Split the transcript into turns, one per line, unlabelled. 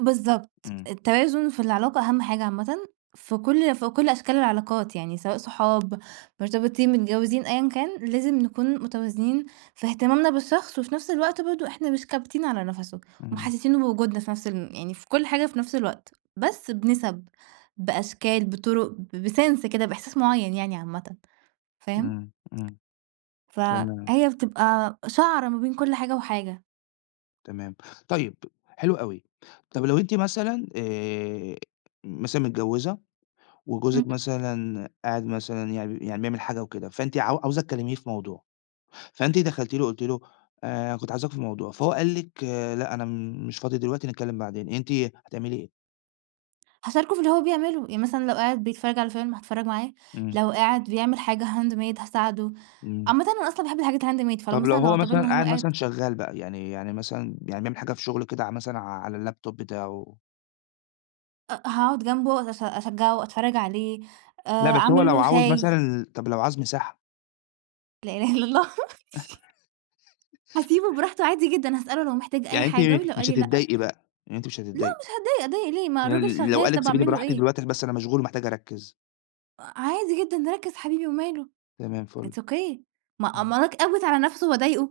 بالضبط،
إمم.
التوازن في العلاقة أهم حاجة عامةً في كل ي في كل أشكال العلاقات يعني سواء صحاب مرتبطين متجوّزين أيًا كان لازم نكون متوازنين في اهتمامنا بالشخص، وفي نَفْس الوقت برضه إحنا مش كابتين على نفَسُه
إمم.
ومحسسينه بوجودنا في نَفْس الم يعني في كل حاجة في نَفْس الوقت، بس بنِسَب، بأشكال، بطُرُق ب بsense كده بإحساس معيّن يعني عامةً. فاهم؟
إمم إمم. تمام.
فهي بتبقى شَعرة ما بين كل حاجة وحاجة.
تمام. طيّب حلو أوي. طَب لو أنتِ مثلًا، آآ مثلًا متجوّزة
إمم
وجوزِك
أ
مثلًا قاعد مثلًا يع بي يعني بيعمل حاجة وكده فأنت عاو عاوزة تكلّميه في موضوع فأنتِ دخَلتِ له، قُلتِ له آآ كنت عاوزاك في موضوع، فهو قال لِك لأ، أنا مش فاضي دلوقتي، نتكلّم بعدين. أنتِ هتعملي إيه؟
هاشاركه في اللي هو بيعمله، يعني مثلًا لو قاعد بيتفرّج على فيلم هاتفرّج معاه،
إمم.
لو قاعد بيعمل حاجة handmade هاساعده.
إمم.
عامةً أنا أصلًا باحب الحاجات الhandmade فلو
طَب لو
مثلًا لو
هو مثلًا
اعتبرنا هو
قاعد
قاعد
مثلًا شغّال بقى، يعني يعني مثلًا يعني بيعمل حاجة في شُغله كده ع مثلًا ع على الLaptop بتاعه؟
أ هاقعُد جنبه أش أشجّعه وأتفرّج عليه،
لأ،
آآ
بس هو
أعمل
لو
له
عاوز مثلًا
شاي.
ال طَب لو عاوز مساحة؟
لا إله إلا الله. هاسيبه براحته عادي جدًا، هاسأله لو محتاج أي
يعني أنتِ
حاجة ولو قال
مش
لي لأ
هتضايقي بقى؟ يعني أنتِ مش
لا
هتضايقي؟
مش هاتضايق، أتضايق ليه ما
يعني
الراجل
ل لو
شغّال.
قال لِك
طَب
سيبيني
أعمل له
براحتي
إيه؟
دلوقتي، عشان بس أنا مشغول ومحتاج أرَكِّز؟
عادي جدًا ركِّز حبيبي وماله،
تمام فُل.
it's okay. ما
إمم.
أمّال أك أكبِت على نفَسُه وأضايقه؟!